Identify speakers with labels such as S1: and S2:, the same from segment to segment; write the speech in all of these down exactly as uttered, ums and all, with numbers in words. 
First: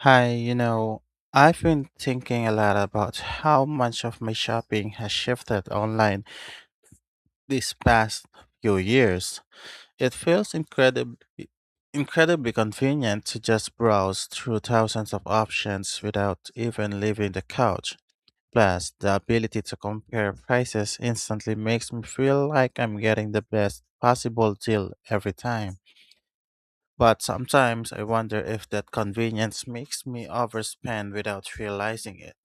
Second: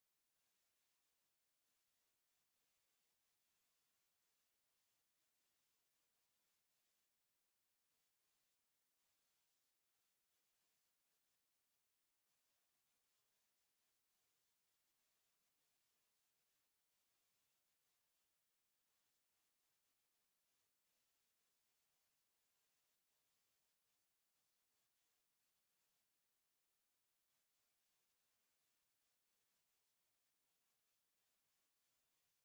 S1: Hi, you know, I've been thinking a lot about how much of my shopping has shifted online these past few years. It feels incredibly incredibly convenient to just browse through thousands of options without even leaving the couch. Plus, the ability to compare prices instantly makes me feel like I'm getting the best possible deal every time. But sometimes I wonder if that convenience makes me overspend without realizing it.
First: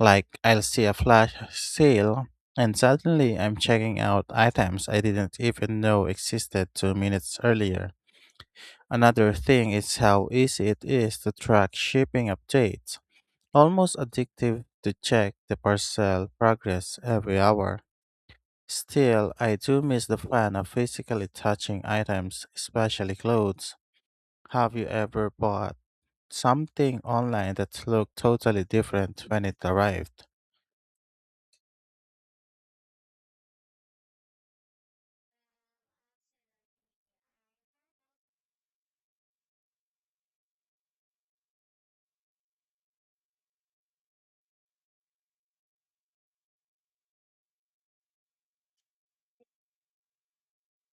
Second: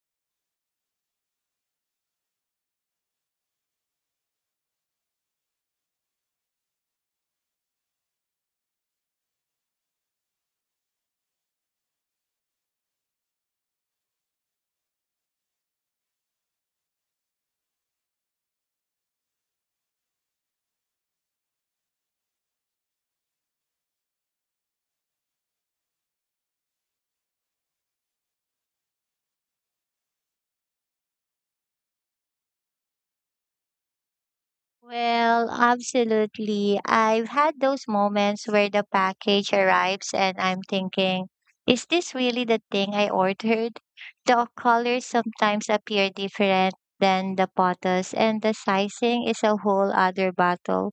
S1: Like, I'll see a flash sale, and suddenly I'm checking out items I didn't even know existed two minutes earlier. Another thing is how easy it is to track shipping updates. Almost addictive to check the parcel progress every hour. Still, I do miss the fun of physically touching items, especially clothes. Have you ever bought something online that looked totally different when it arrived?
S2: Well, absolutely. I've had those moments where the package arrives and I'm thinking, is this really the thing I ordered? The colors sometimes appear different than the photos, and the sizing is a whole other battle.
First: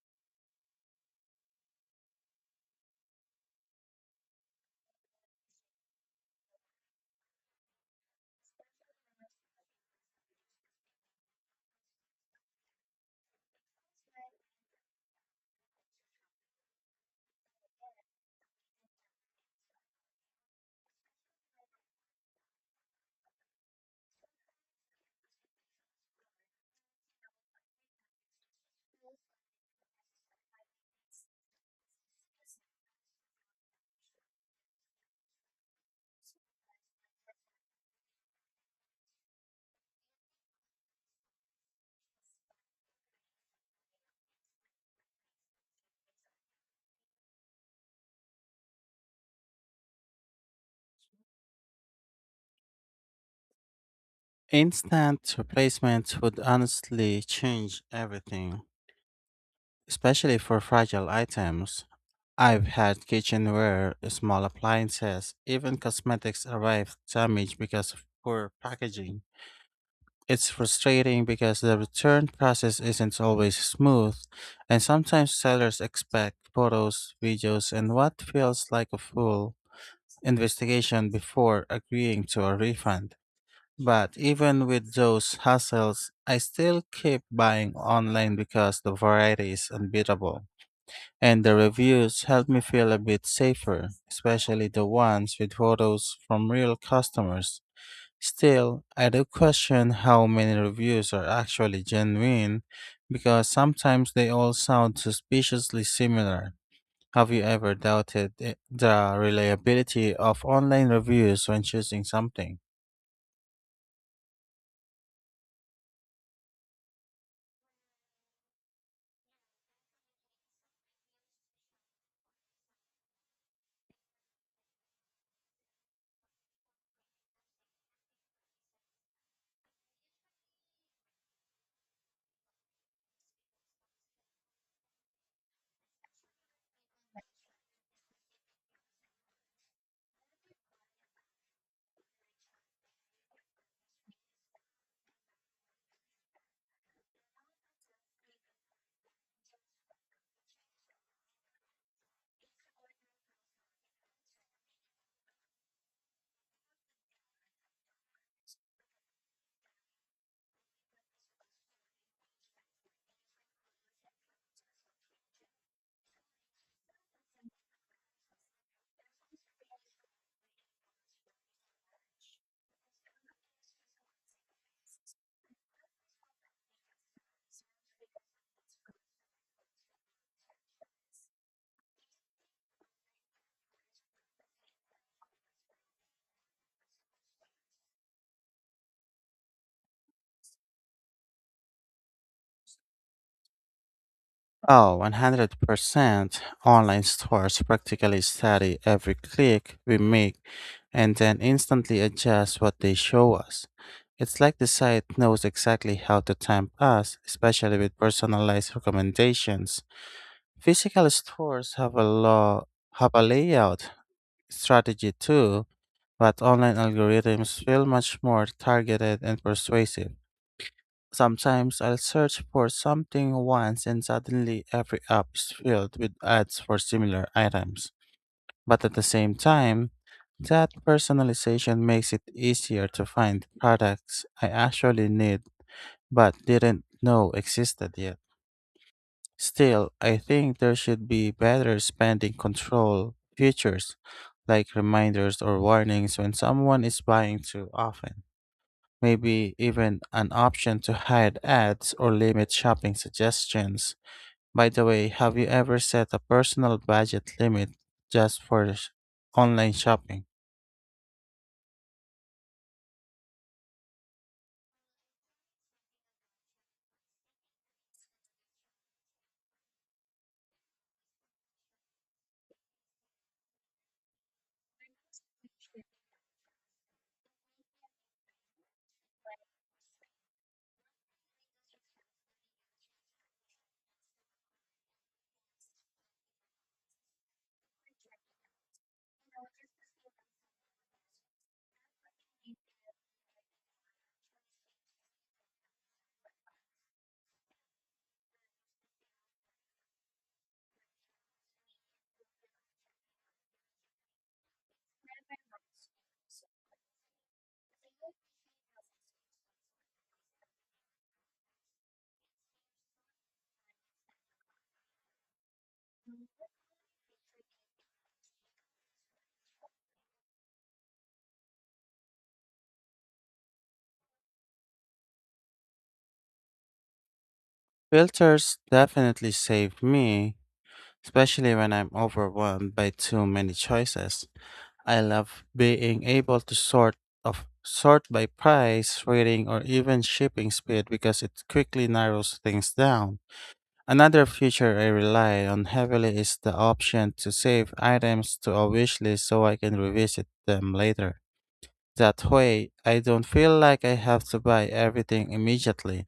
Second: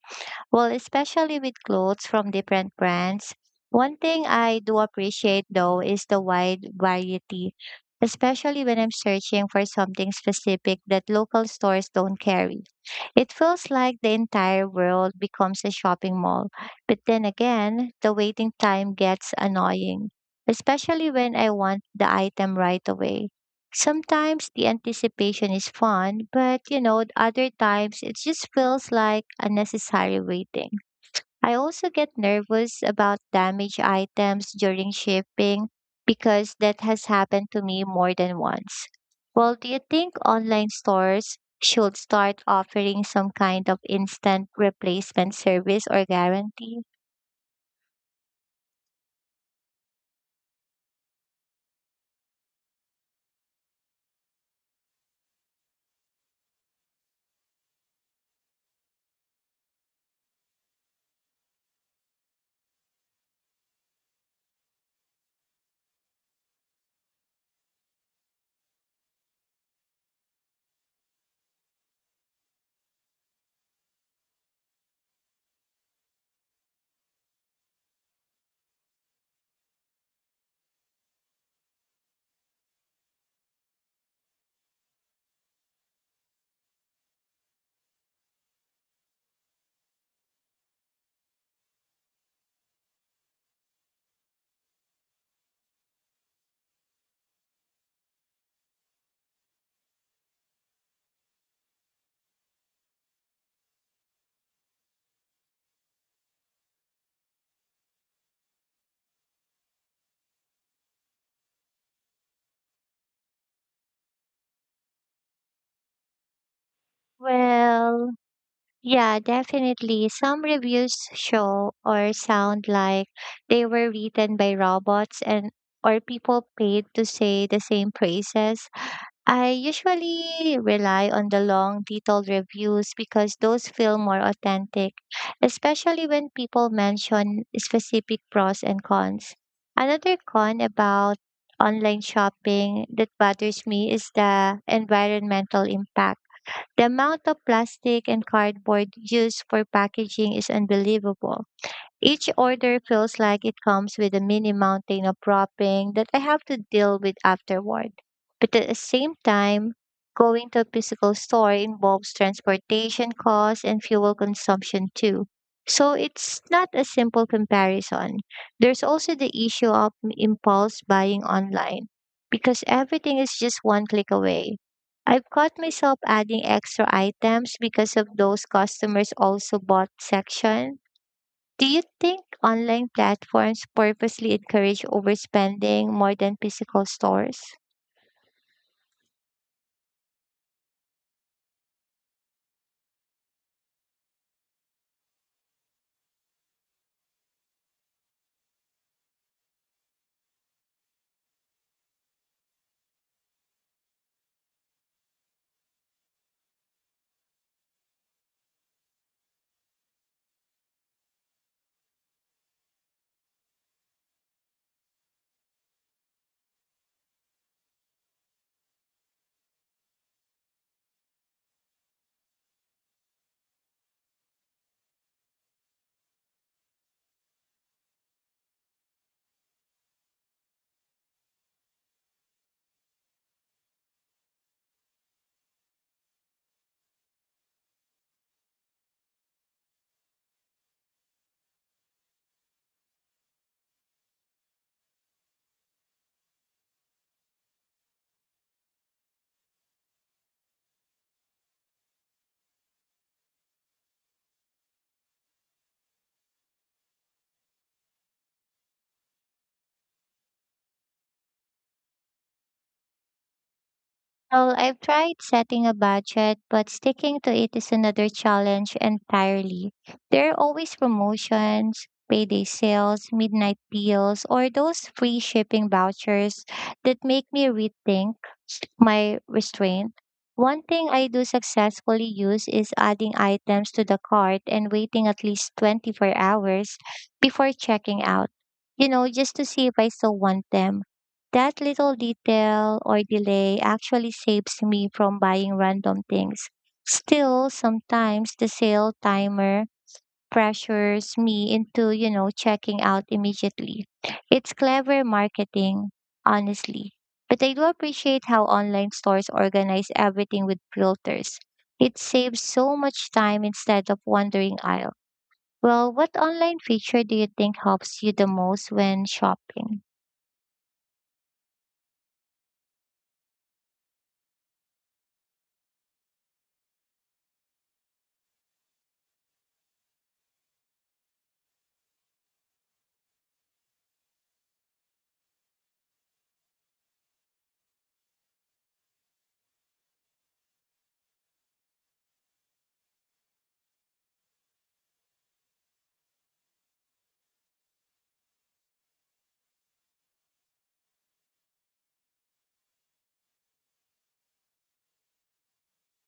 S2: Well, especially with clothes from different brands. One thing I do appreciate though is the wide variety, especially when I'm searching for something specific that local stores don't carry. It feels like the entire world becomes a shopping mall. But then again, the waiting time gets annoying, especially when I want the item right away. Sometimes the anticipation is fun, but you know, other times it just feels like unnecessary waiting. I also get nervous about damaged items during shipping because that has happened to me more than once. Well, do you think online stores should start offering some kind of instant replacement service or guarantee?
S1: Instant replacements would honestly change everything, especially for fragile items. I've had kitchenware, small appliances, even cosmetics arrive damaged because of poor packaging. It's frustrating because the return process isn't always smooth, and sometimes sellers expect photos, videos, and what feels like a full investigation before agreeing to a refund. But even with those hassles, I still keep buying online because the variety is unbeatable. And the reviews help me feel a bit safer, especially the ones with photos from real customers. Still, I do question how many reviews are actually genuine because sometimes they all sound suspiciously similar. Have you ever doubted I- the reliability of online reviews when choosing something?
S2: Well, Yeah, definitely. Some reviews show or sound like they were written by robots and or people paid to say the same praises. I usually rely on the long, detailed reviews because those feel more authentic, especially when people mention specific pros and cons. Another con about online shopping that bothers me is the environmental impact the amount of plastic and cardboard used for packaging is unbelievable. Each order feels like it comes with a mini mountain of wrapping that I have to deal with afterward. But at the same time, going to a physical store involves transportation costs and fuel consumption too. So it's not a simple comparison. There's also the issue of m- impulse buying online because everything is just one click away. I've caught myself adding extra items because of those customers also bought section do you think online platforms purposely encourage overspending more than physical stores?
S1: Oh, one hundred percent. Online stores practically study every click we make and then instantly adjust what they show us. It's like the site knows exactly how to tempt us, especially with personalized recommendations. Physical stores have a law have a layout strategy too, but online algorithms feel much more targeted and persuasive. Sometimes I'll search for something once and suddenly every app is filled with ads for similar items. But at the same time, that personalization makes it easier to find products I actually need but didn't know existed yet. Still, I think there should be better spending control features, like reminders or warnings when someone is buying too often. Maybe even an option to hide ads or limit shopping suggestions. By the way, have you ever set a personal budget limit just for sh- online shopping?
S2: Well, I've tried setting a budget, but sticking to it is another challenge entirely. There are always promotions, payday sales, midnight deals, or those free shipping vouchers that make me rethink my restraint. One thing I do successfully use is adding items to the cart and waiting at least twenty-four hours before checking out, you know, just to see if I still want them. That little detail or delay actually saves me from buying random things. Still, sometimes the sale timer pressures me into, you know, checking out immediately. It's clever marketing, honestly. But I do appreciate how online stores organize everything with filters. It saves so much time instead of wandering aisle. Well, what online feature do you think helps you the most when shopping?
S1: Filters definitely save me, especially when I'm overwhelmed by too many choices. I love being able to sort of sort by price, rating, or even shipping speed because it quickly narrows things down. Another feature I rely on heavily is the option to save items to a wish list so I can revisit them later. That way, I don't feel like I have to buy everything immediately.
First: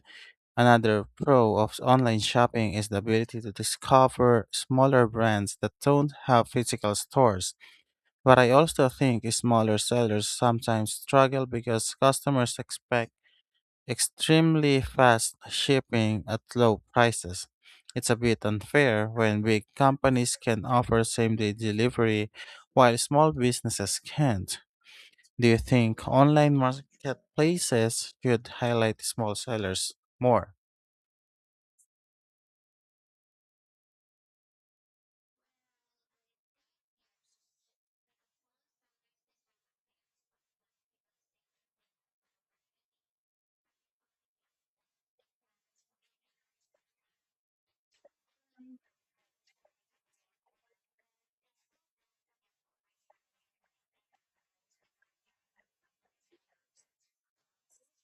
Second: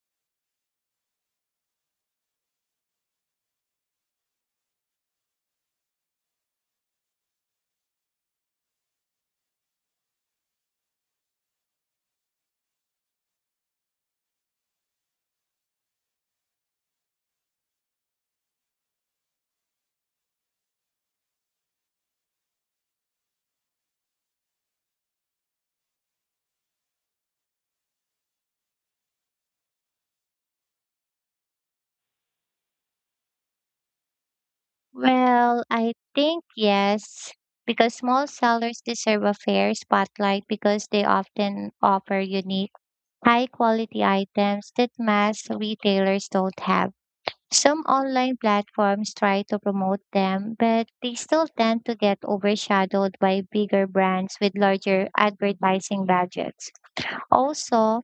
S1: Another pro of online shopping is the ability to discover smaller brands that don't have physical stores. But I also think smaller sellers sometimes struggle because customers expect extremely fast shipping at low prices. It's a bit unfair when big companies can offer same day delivery while small businesses can't. Do you think online marketplaces should highlight small sellers more?
S2: Well, I think yes, because small sellers deserve a fair spotlight because they often offer unique, high quality items that mass retailers don't have. Some online platforms try to promote them, but they still tend to get overshadowed by bigger brands with larger advertising budgets. Also,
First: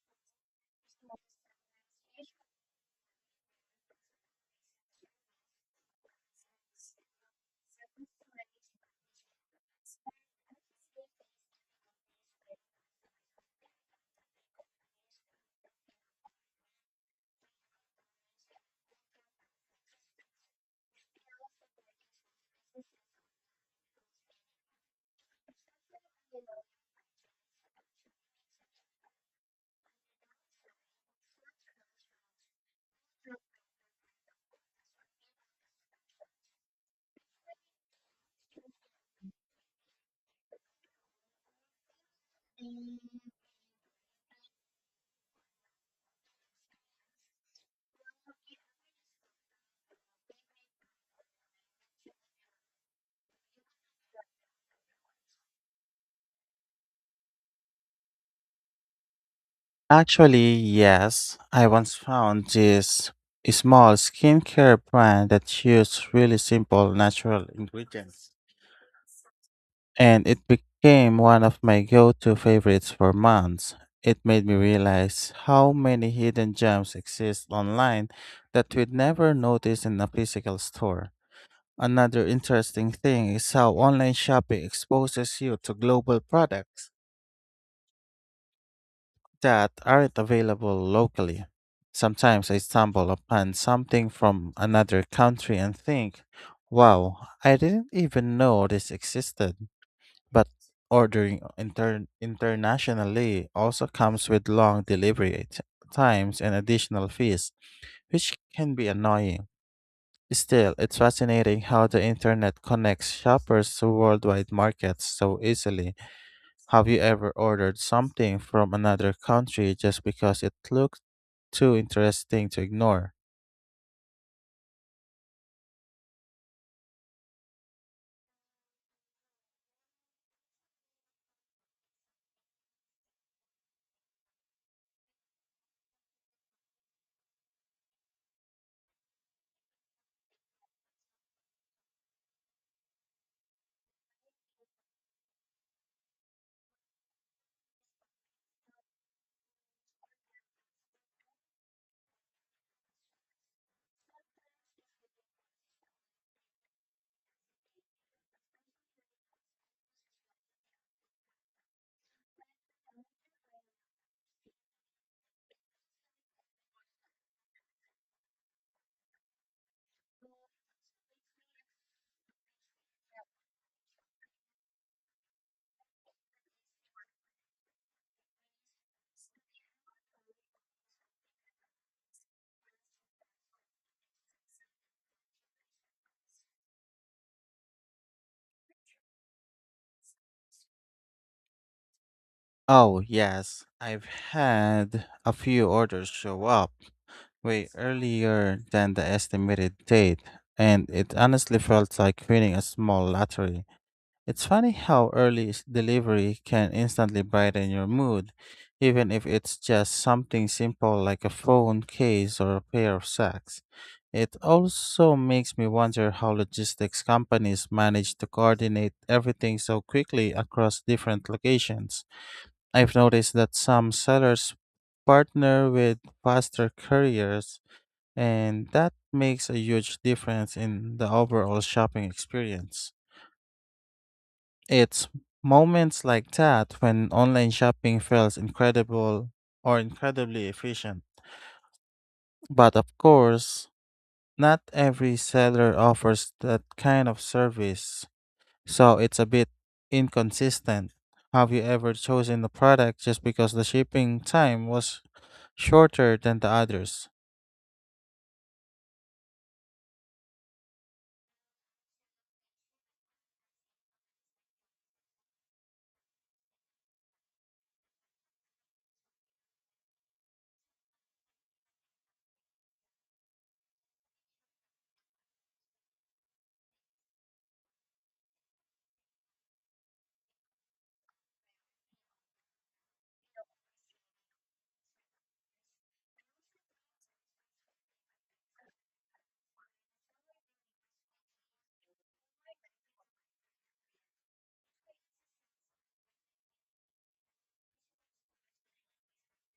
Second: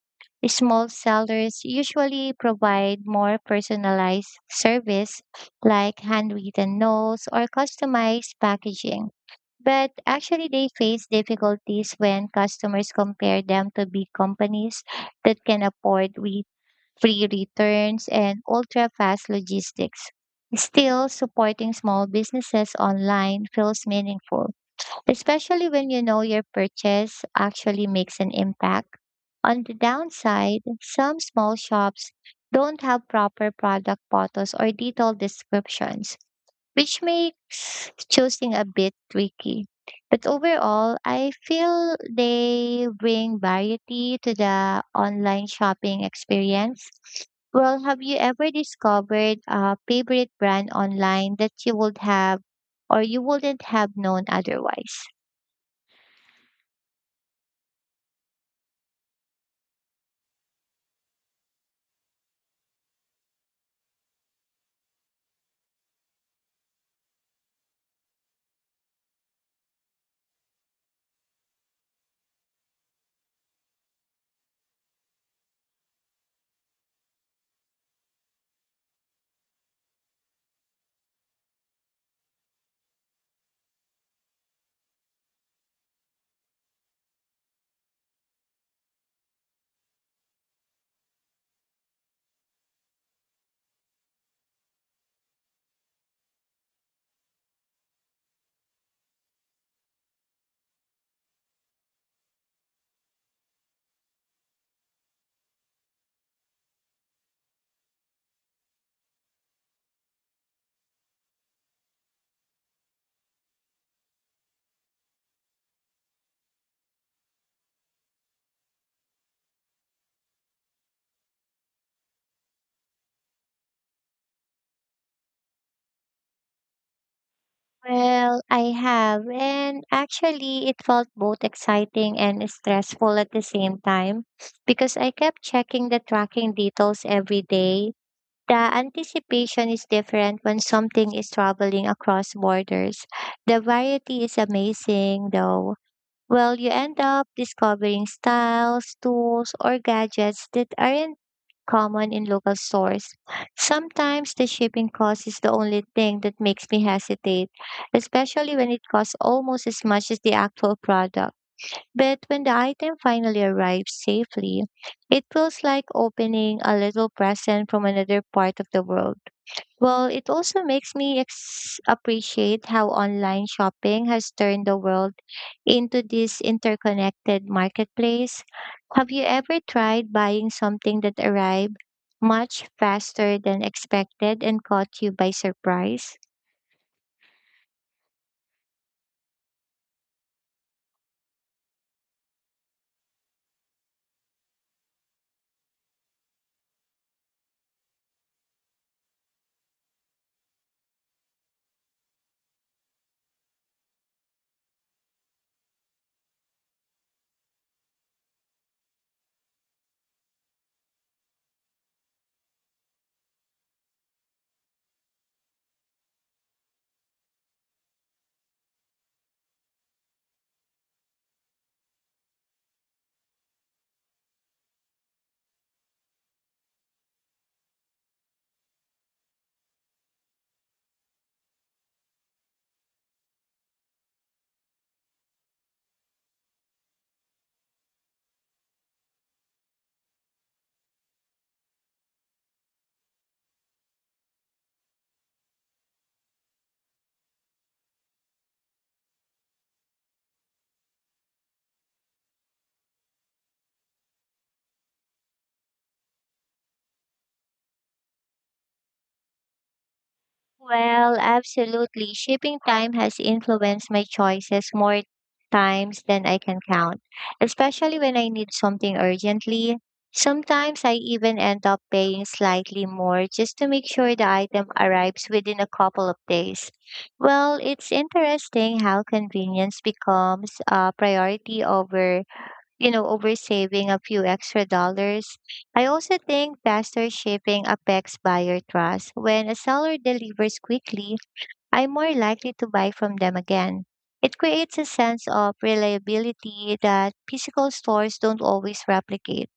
S2: small sellers usually provide more personalized service like handwritten notes or customized packaging. But actually, they face difficulties when customers compare them to big companies that can afford re- free returns and ultra fast logistics. Still, supporting small businesses online feels meaningful especially when you know your purchase actually makes an impact. On the downside, some small shops don't have proper product photos or detailed descriptions, which makes choosing a bit tricky. But overall, I feel they bring variety to the online shopping experience. Well, have you ever discovered a favorite brand online that you would have or you wouldn't have known otherwise?
S1: Actually, yes. I once found this small skincare brand that used really simple natural ingredients, and it became one of my go to favorites for months. It made me realize how many hidden gems exist online that we'd never notice in a physical store. Another interesting thing is how online shopping exposes you to global products that aren't available locally. Sometimes I stumble upon something from another country and think, wow, I didn't even know this existed. But ordering inter- internationally also comes with long delivery t- times and additional fees, which can be annoying. Still, it's fascinating how the internet connects shoppers to worldwide markets so easily. Have you ever ordered something from another country just because it looked too interesting to ignore?
S2: Well, I have, and actually, it felt both exciting and stressful at the same time because I kept checking the tracking details every day. The anticipation is different when something is traveling across borders. The variety is amazing, though. Well, you end up discovering styles, tools, or gadgets that aren't common in local stores. Sometimes the shipping cost is the only thing that makes me hesitate, especially when it costs almost as much as the actual product. But when the item finally arrives safely, it feels like opening a little present from another part of the world. Well, it also makes me ex- appreciate how online shopping has turned the world into this interconnected marketplace. Have you ever tried buying something that arrived much faster than expected and caught you by surprise?
S1: Oh, yes. I've had a few orders show up way earlier than the estimated date, and it honestly felt like winning a small lottery. It's funny how early s- delivery can instantly brighten your mood, even if it's just something simple like a phone case or a pair of socks. It also makes me wonder how logistics companies manage to coordinate everything so quickly across different locations. I've noticed that some sellers partner with faster couriers, and that makes a huge difference in the overall shopping experience. It's moments like that when online shopping feels incredible or incredibly efficient. But of course, not every seller offers that kind of service, so it's a bit inconsistent. Have you ever chosen a product just because the shipping time was shorter than the others?
S2: Well, absolutely. Shipping time has influenced my choices more times than I can count, especially when I need something urgently. Sometimes I even end up paying slightly more just to make sure the item arrives within a couple of days. Well, it's interesting how convenience becomes a priority over you know, over saving a few extra dollars. I also think faster shipping affects buyer trust. When a seller delivers quickly, I'm more likely to buy from them again. It creates a sense of reliability that physical stores don't always replicate.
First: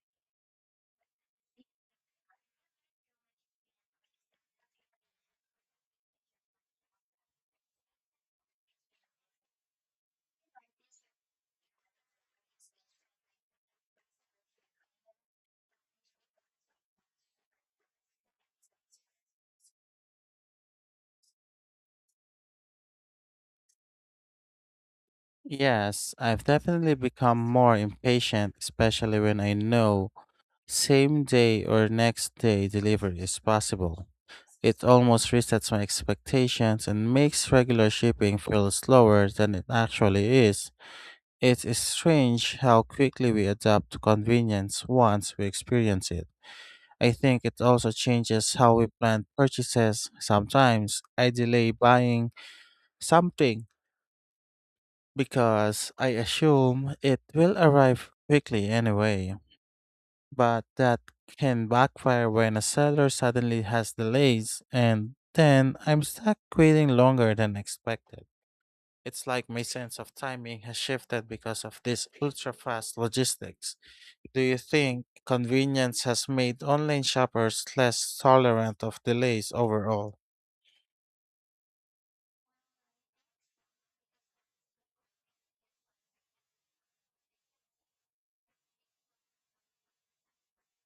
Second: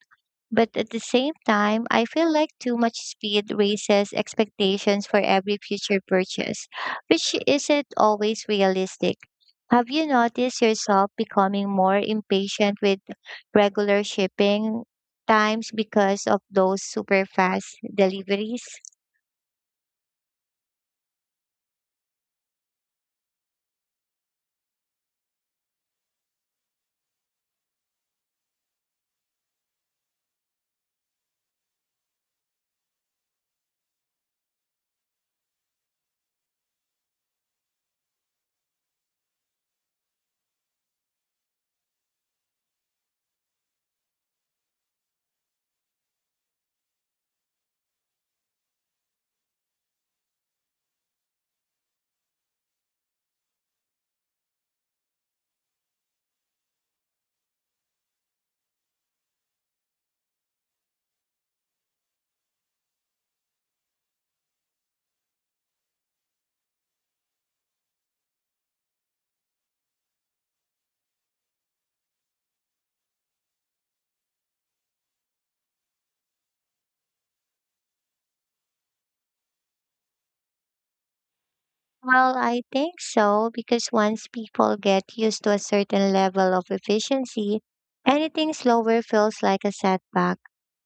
S2: But at the same time, I feel like too much speed raises expectations for every future purchase, which isn't always realistic. Have you noticed yourself becoming more impatient with regular shipping times because of those super fast deliveries?
S1: Yes, I've definitely become more impatient, especially when I know same day or next day delivery is possible. It almost resets my expectations and makes regular shipping feel slower than it actually is. It is strange how quickly we adapt to convenience once we experience it. I think it also changes how we plan purchases. Sometimes I delay buying something because I assume it will arrive quickly anyway. But that can backfire when a seller suddenly has delays, and then I'm stuck waiting longer than expected. It's like my sense of timing has shifted because of this ultra fast logistics. Do you think convenience has made online shoppers less tolerant of delays overall?
S2: Well, I think so, because once people get used to a certain level of efficiency, anything slower feels like a setback.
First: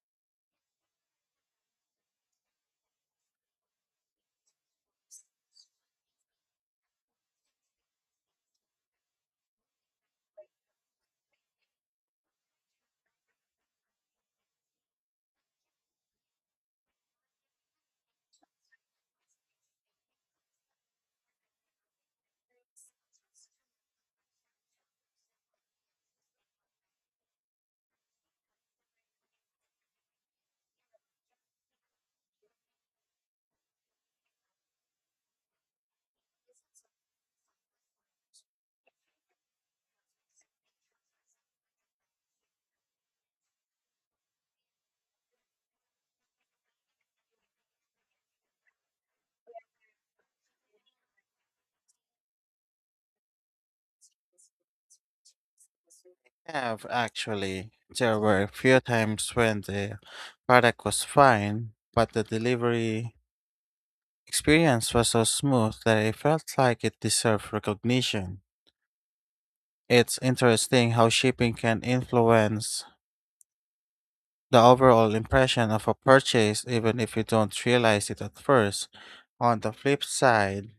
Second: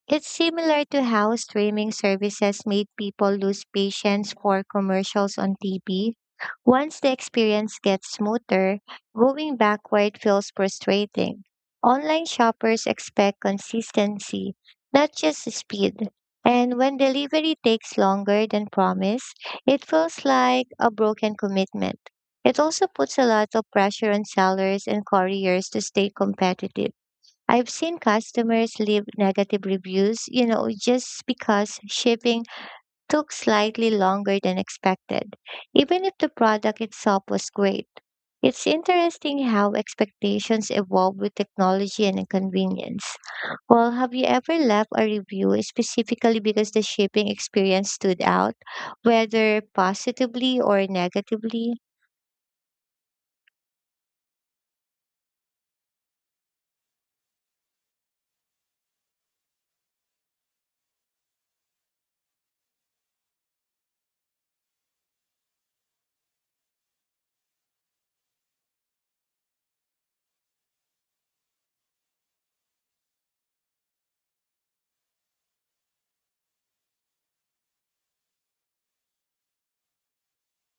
S2: It's similar to how streaming services made people lose patience for commercials on T V. Once the experience gets smoother, going backward feels frustrating. Online shoppers expect consistency, not just speed. And when delivery takes longer than promised, it feels like a broken commitment. It also puts a lot of pressure on sellers and couriers to stay competitive. I've seen customers leave negative reviews, you know, just because shipping took slightly longer than expected, even if the product itself was great. It's interesting how expectations evolve with technology and convenience. Well, have you ever left a review specifically because the shipping experience stood out, whether positively or negatively?
S1: Have actually. There were a few times when the product was fine, but the delivery experience was so smooth that it felt like it deserved recognition. It's interesting how shipping can influence the overall impression of a purchase even if you don't realize it at first. On the flip side,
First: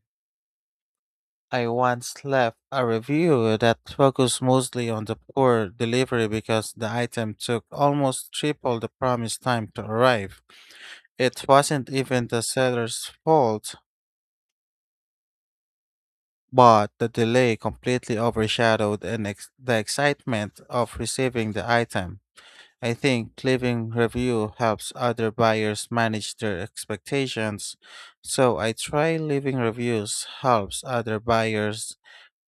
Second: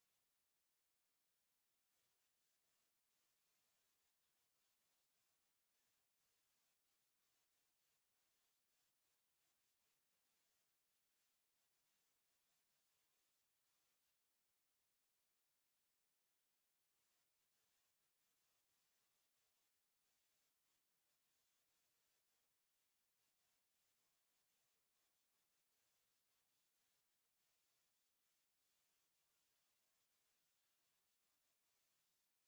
S1: I once left a review that focused mostly on the poor delivery because the item took almost triple the promised time to arrive. It wasn't even the seller's fault, but the delay completely overshadowed an ex- the excitement of receiving the item. I think leaving review helps other buyers manage their expectations. So I try Leaving reviews helps other buyers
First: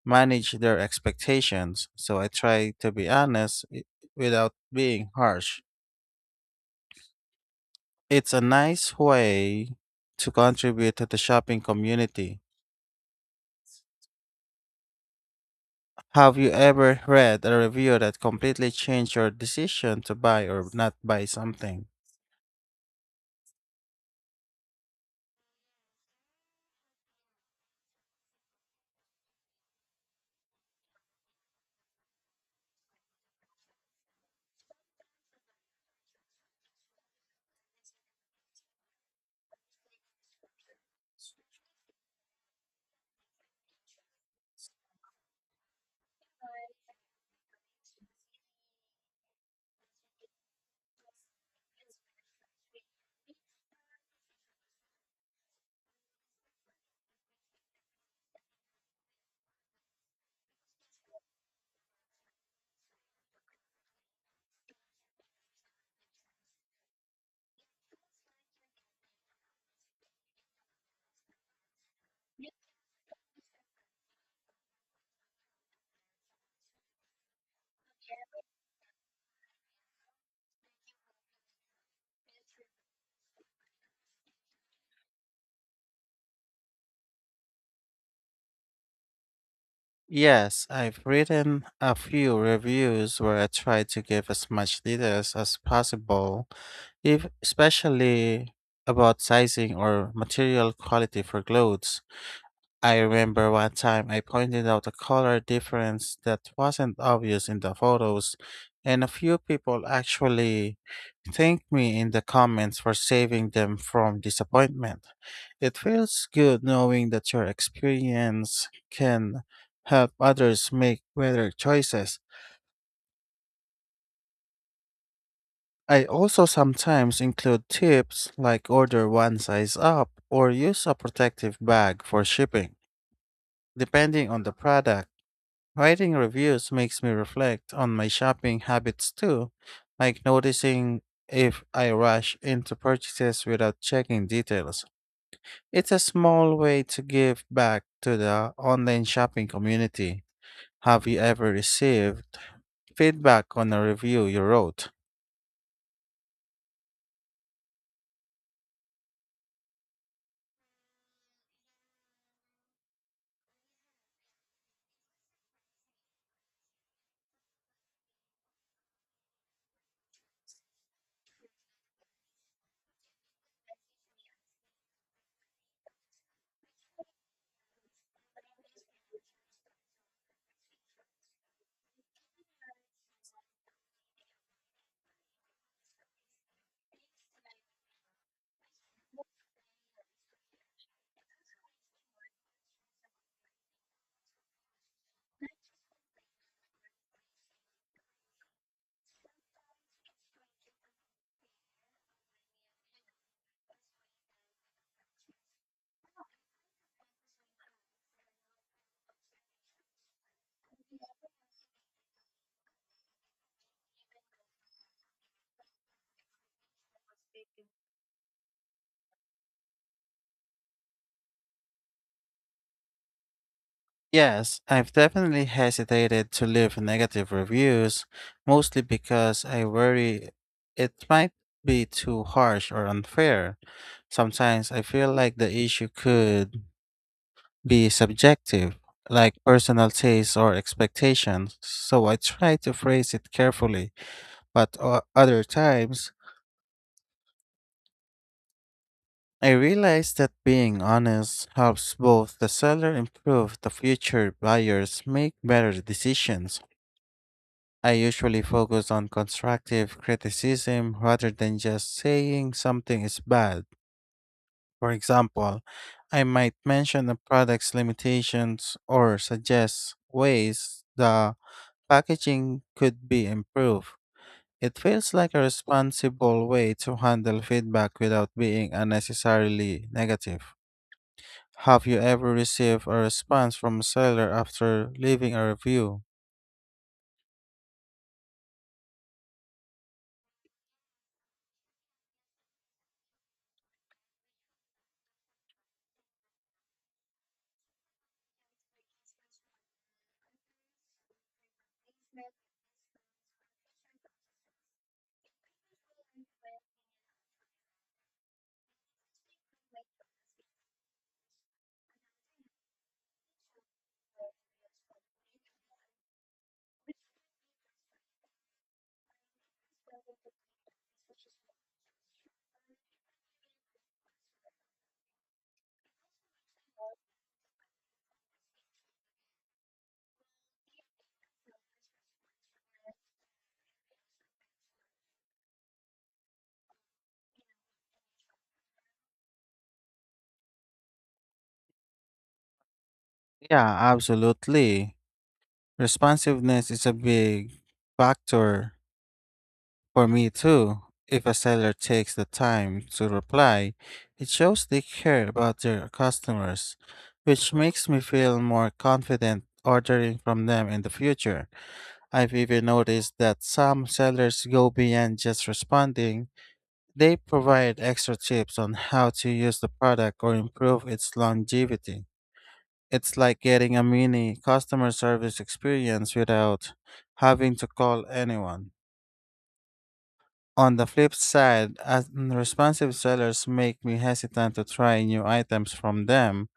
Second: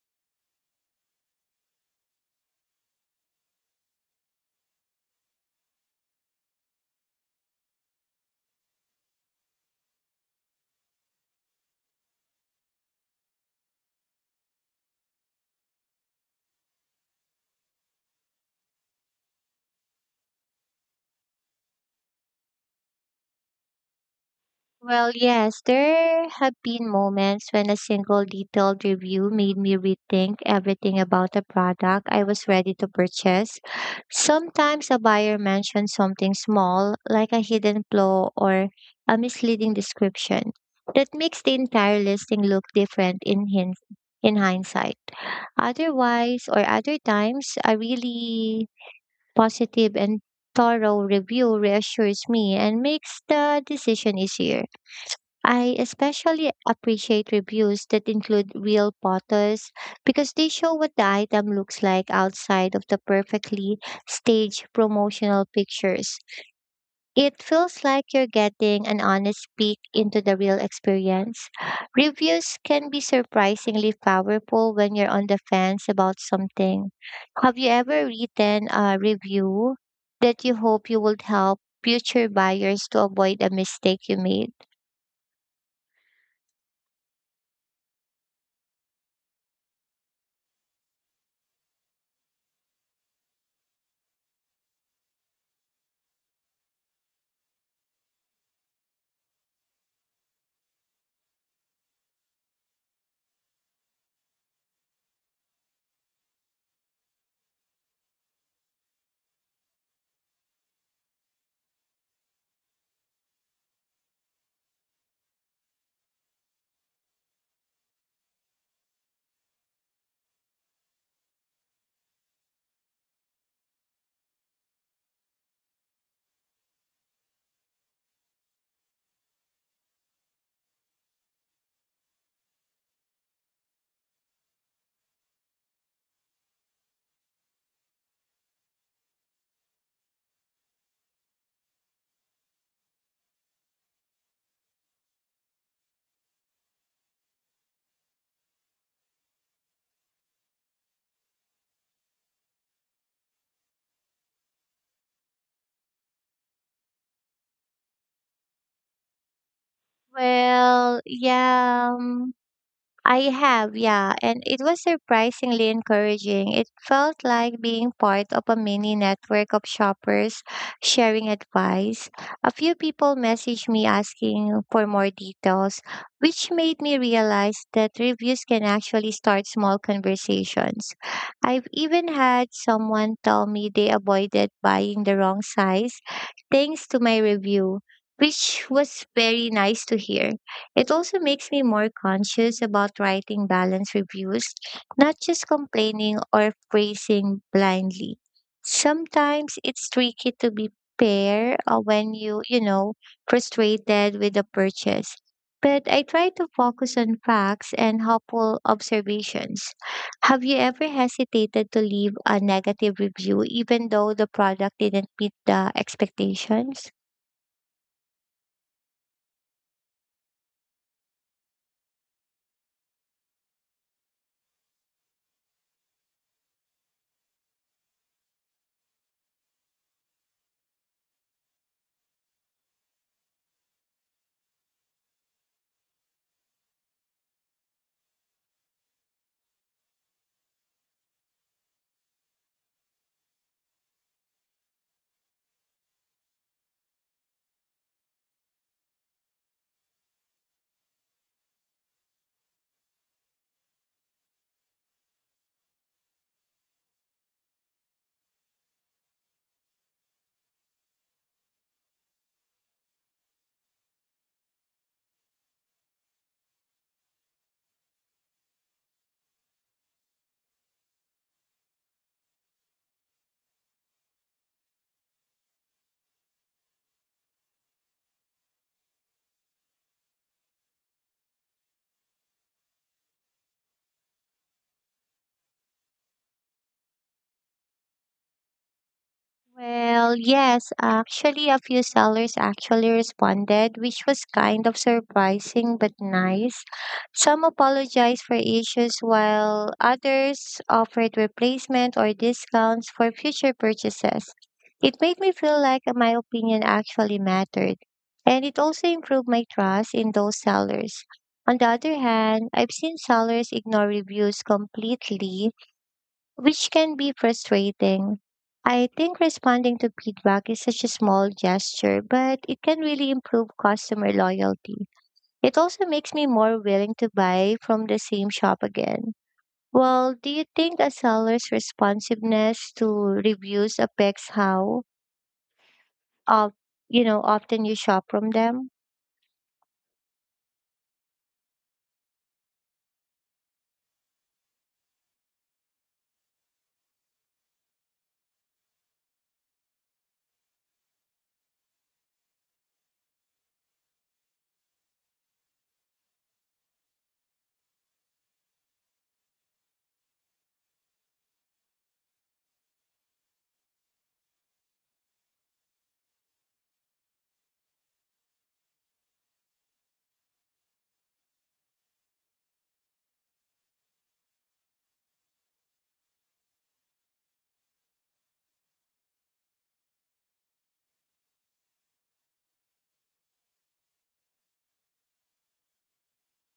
S1: manage their expectations. So I try to be honest i- without being harsh. It's a nice way to contribute to the shopping community. Have you ever read a review that completely changed your decision to buy or not buy something?
S2: Well, yes, there have been moments when a single detailed review made me rethink everything about a product I was ready to purchase. Sometimes a buyer mentioned something small, like a hidden flaw or a misleading description, that makes the entire listing look different in hin- in hindsight. Otherwise, or other times, a really positive and thorough review reassures me and makes the decision easier. I especially appreciate reviews that include real photos because they show what the item looks like outside of the perfectly staged promotional pictures. It feels like you're getting an honest peek into the real experience. Reviews can be surprisingly powerful when you're on the fence about something. Have you ever written a review that you hope you would help future buyers to avoid a mistake you made?
S1: Yes, I've written a few reviews where I try to give as much details as possible, if especially about sizing or material quality for clothes. I remember one time I pointed out a color difference that wasn't obvious in the photos, and a few people actually thanked me in the comments for saving them from disappointment. It feels good knowing that your experience can help others make better choices. I also sometimes include tips like order one size up or use a protective bag for shipping, depending on the product. Writing reviews makes me reflect on my shopping habits too, like noticing if I rush into purchases without checking details. It's a small way to give back to the online shopping community. Have you ever received feedback on a review you wrote?
S2: Well, yeah, um, I have, yeah, and it was surprisingly encouraging. It felt like being part of a mini network of shoppers sharing advice. A few people messaged me asking for more details, which made me realize that reviews can actually start small conversations. I've even had someone tell me they avoided buying the wrong size thanks to my review, which was very nice to hear. It also makes me more conscious about writing balanced reviews, not just complaining or praising blindly. Sometimes it's tricky to be fair uh, when you, you know, frustrated with a purchase. But I try to focus on facts and helpful observations. Have you ever hesitated to leave a negative review even though the product didn't meet the expectations?
S1: Yes, I've definitely hesitated to leave negative reviews, mostly because I worry it might be too harsh or unfair. Sometimes I feel like the issue could be subjective, like personal tastes or expectations, so I try to phrase it carefully. But o- other times, I realize that being honest helps both the seller improve the future buyers make better decisions. I usually focus on constructive criticism rather than just saying something is bad. For example, I might mention the product's limitations or suggest ways the packaging could be improved. It feels like a responsible way to handle feedback without being unnecessarily negative. Have you ever received a response from a seller after leaving a review?
S2: Well, yes, actually, a few sellers actually responded, which was kind of surprising but nice. Some apologized for issues, while others offered replacement or discounts for future purchases. It made me feel like my opinion actually mattered, and it also improved my trust in those sellers. On the other hand, I've seen sellers ignore reviews completely which can be frustrating. I think responding to feedback is such a small gesture, but it can really improve customer loyalty. It also makes me more willing to buy from the same shop again. Well, do you think a seller's responsiveness to reviews affects how, of, you know, often you shop from them?
S1: Yeah, absolutely. Responsiveness is a big factor for me too. If a seller takes the time to reply, it shows they care about their customers, which makes me feel more confident ordering from them in the future. I've even noticed that some sellers go beyond just responding. They provide extra tips on how to use the product or improve its longevity. It's like getting a mini customer service experience without having to call anyone. On the flip side, unresponsive sellers make me hesitant to try new items from them.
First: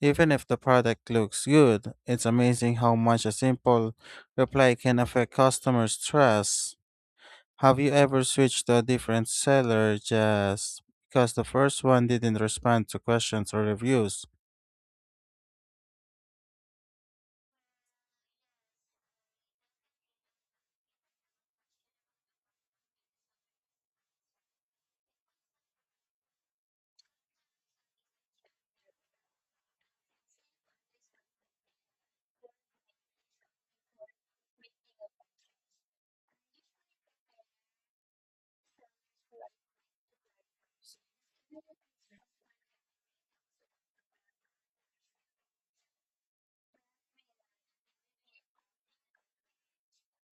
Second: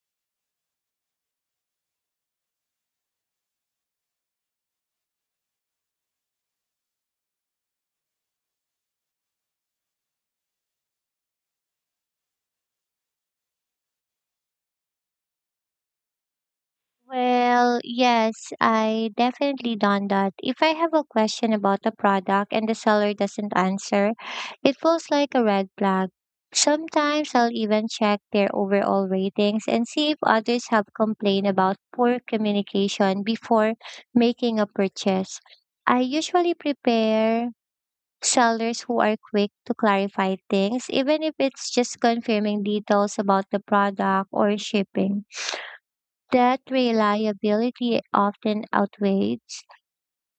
S1: Even if the product looks good, it's amazing how much a simple reply can affect customers' trust. Have you ever switched to a different seller just because the first one didn't respond to questions or reviews?
S2: Well, yes, I definitely done that. If I have a question about a product and the seller doesn't answer, it feels like a red flag. Sometimes I'll even check their overall ratings and see if others have complained about poor communication before making a purchase. I usually prepare sellers who are quick to clarify things, even if it's just confirming details about the product or shipping. That reliability often outweighs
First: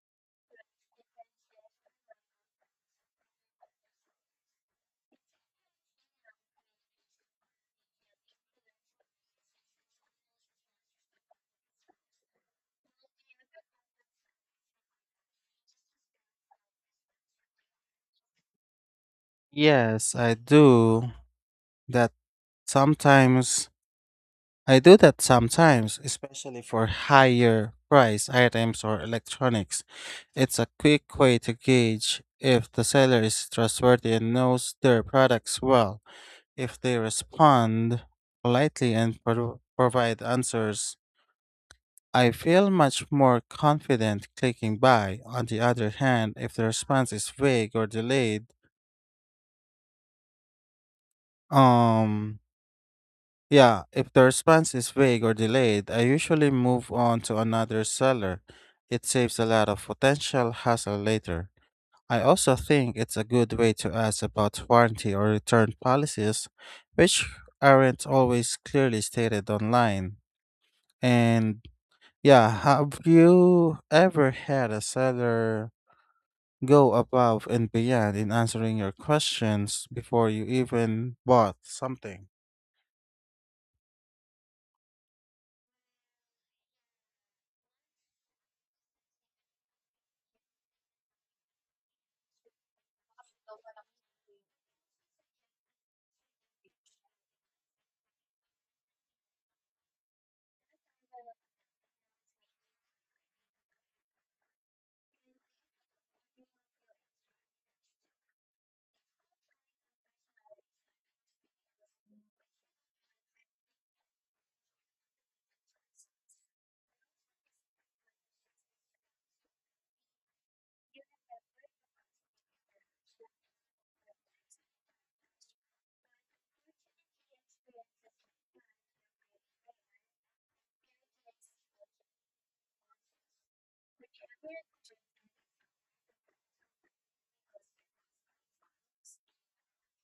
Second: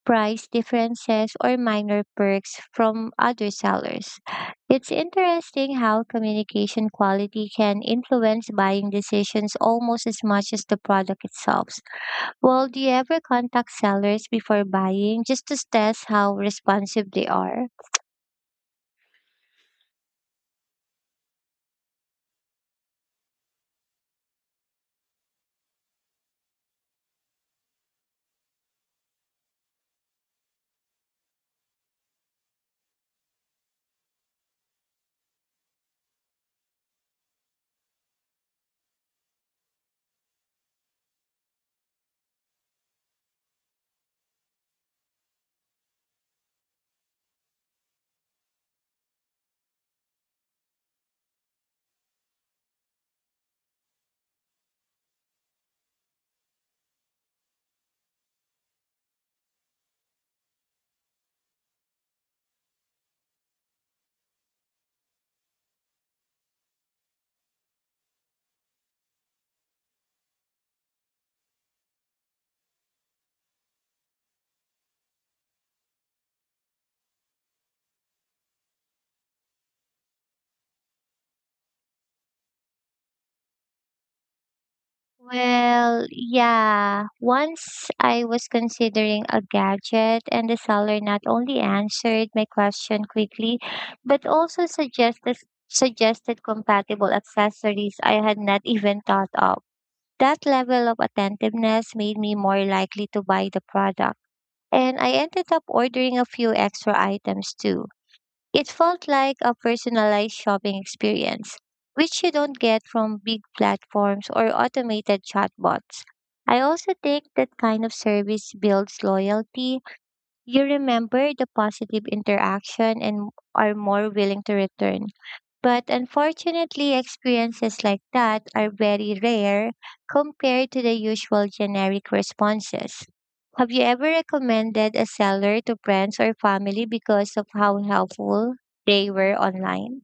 S2: price differences or minor perks from other sellers. It's interesting how communication quality can influence buying decisions almost as much as the product itself. Well, do you ever contact sellers before buying just to test how responsive they are?
S1: Yes, I do. That Sometimes I do that sometimes, especially for higher price items or electronics. It's a quick way to gauge if the seller is trustworthy and knows their products well. If they respond politely and pro- provide answers, I feel much more confident clicking buy. On the other hand, if the response is vague or delayed, um, Yeah, if the response is vague or delayed, I usually move on to another seller. It saves a lot of potential hassle later. I also think it's a good way to ask about warranty or return policies, which aren't always clearly stated online. And yeah, have you ever had a seller go above and beyond in answering your questions before you even bought something?
S2: Well, yeah. Once I was considering a gadget, and the seller not only answered my question quickly, but also suggested suggested compatible accessories I had not even thought of. That level of attentiveness made me more likely to buy the product, and I ended up ordering a few extra items too. It felt like a personalized shopping experience, which you don't get from big platforms or automated chatbots. I also think that kind of service builds loyalty. You remember the positive interaction and are more willing to return. But unfortunately, experiences like that are very rare compared to the usual generic responses. Have you ever recommended a seller to friends or family because of how helpful they were online?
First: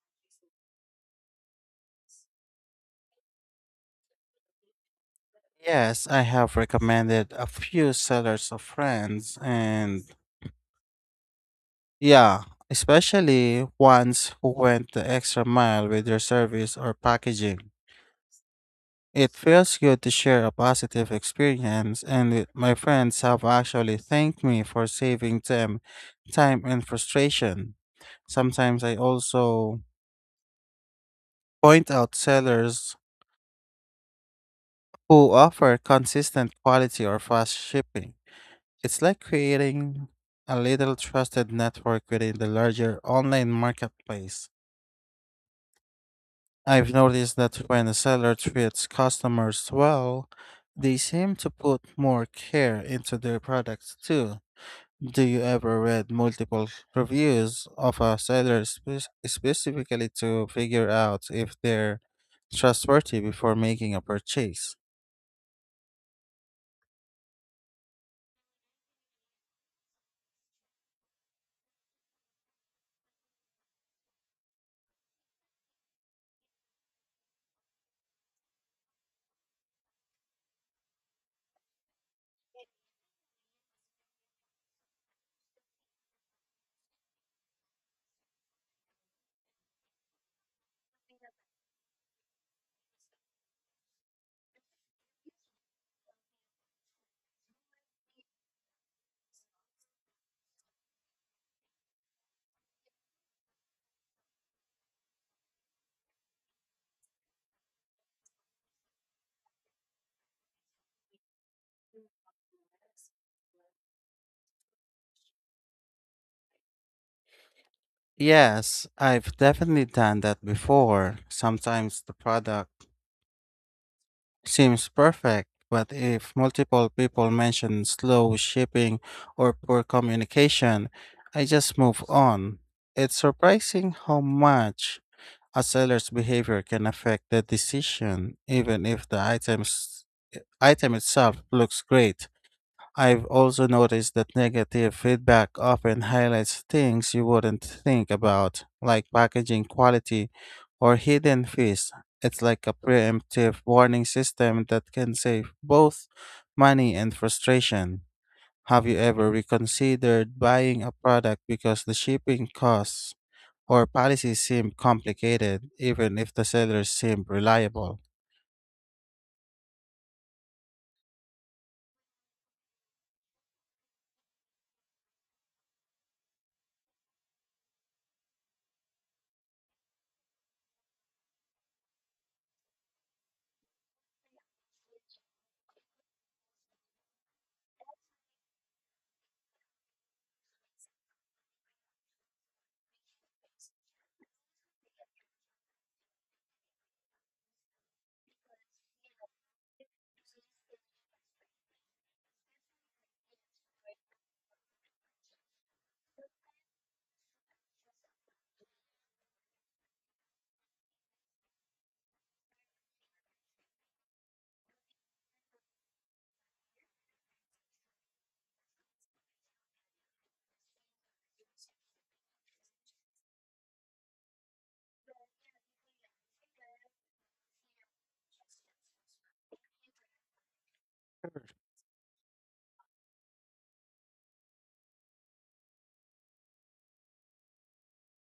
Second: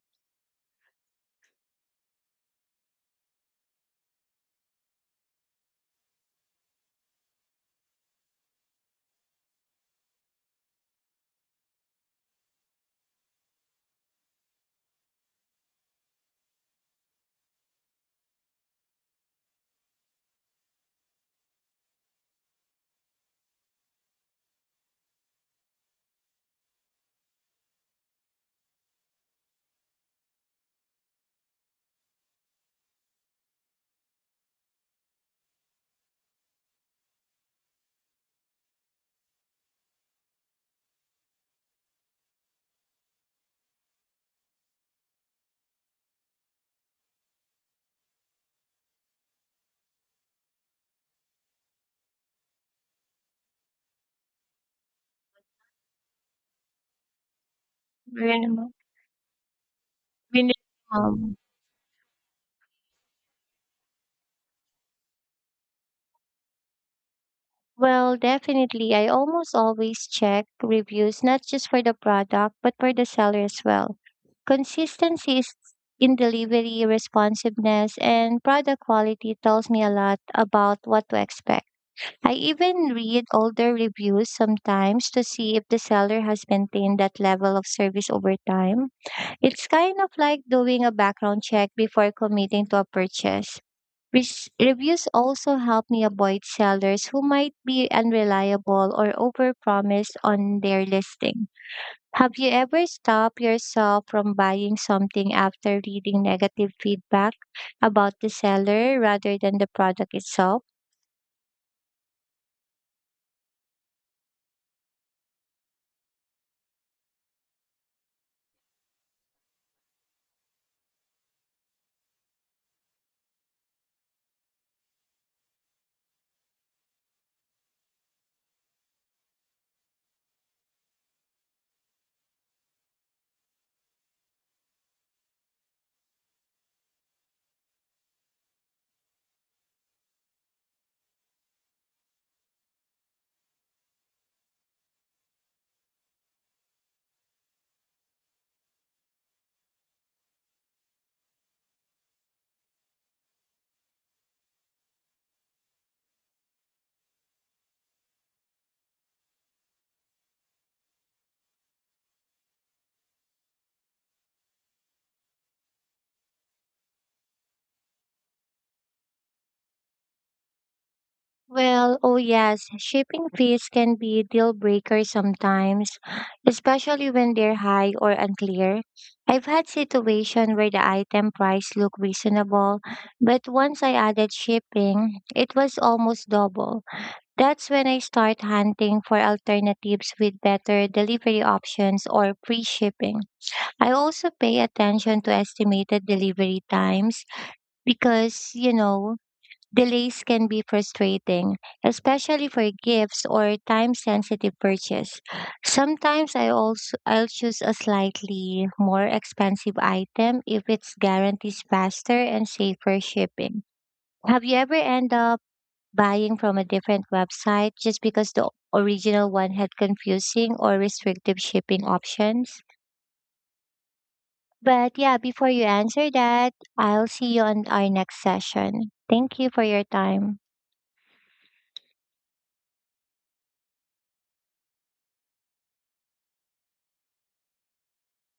S1: Yes, I have recommended a few sellers of friends, and yeah, especially ones who went the extra mile with their service or packaging. It feels good to share a positive experience, and it- my friends have actually thanked me for saving them time and frustration. Sometimes I also point out sellers who offer consistent quality or fast shipping. It's like creating a little trusted network within the larger online marketplace. I've noticed that when a seller treats customers well, they seem to put more care into their products too. Do you ever read multiple reviews of a
S2: Really,
S1: seller
S2: naman-
S1: spe- specifically to
S2: meron
S1: figure out if they're trustworthy before making a purchase?
S2: Well, definitely. I almost always check reviews, not just for the product, but for the seller as well. Consistency is in delivery, responsiveness, and product quality tells me a lot about what to expect. I even read older reviews sometimes to see if the seller has maintained that level of service over time. It's kind of like doing a background check before committing to a purchase. Res- reviews also help me avoid sellers who might be unreliable or overpromise on their listing. Have you ever stopped yourself from buying something after reading negative feedback about the seller rather than the product itself?
S1: Yes, I've definitely done that before. Sometimes the product seems perfect, but if multiple people mention slow shipping or poor communication, I just move on. It's surprising how much a seller's behavior can affect the decision, even if the items, item itself looks great. I've also noticed that negative feedback often highlights things you wouldn't think about, like packaging quality or hidden fees. It's like a preemptive warning system that can save both money and frustration. Have you ever reconsidered buying a product because the shipping costs or policies seem complicated even if the sellers seem reliable?
S2: Well, oh yes, shipping fees can be a deal breaker sometimes, especially when they're high or unclear. I've had situation where the item price looked reasonable, but once I added shipping, it was almost double. That's when I start hunting for alternatives with better delivery options or free shipping. I also pay attention to estimated delivery times because, you know, delays can be frustrating, especially for gifts or time-sensitive purchase. Sometimes I also I'll choose a slightly more expensive item if it's guarantees faster and safer shipping. Have you ever end up buying from a different website just because the original one had confusing or restrictive shipping options? But yeah, before you answer that, I'll see you on our next session. Thank you for your time.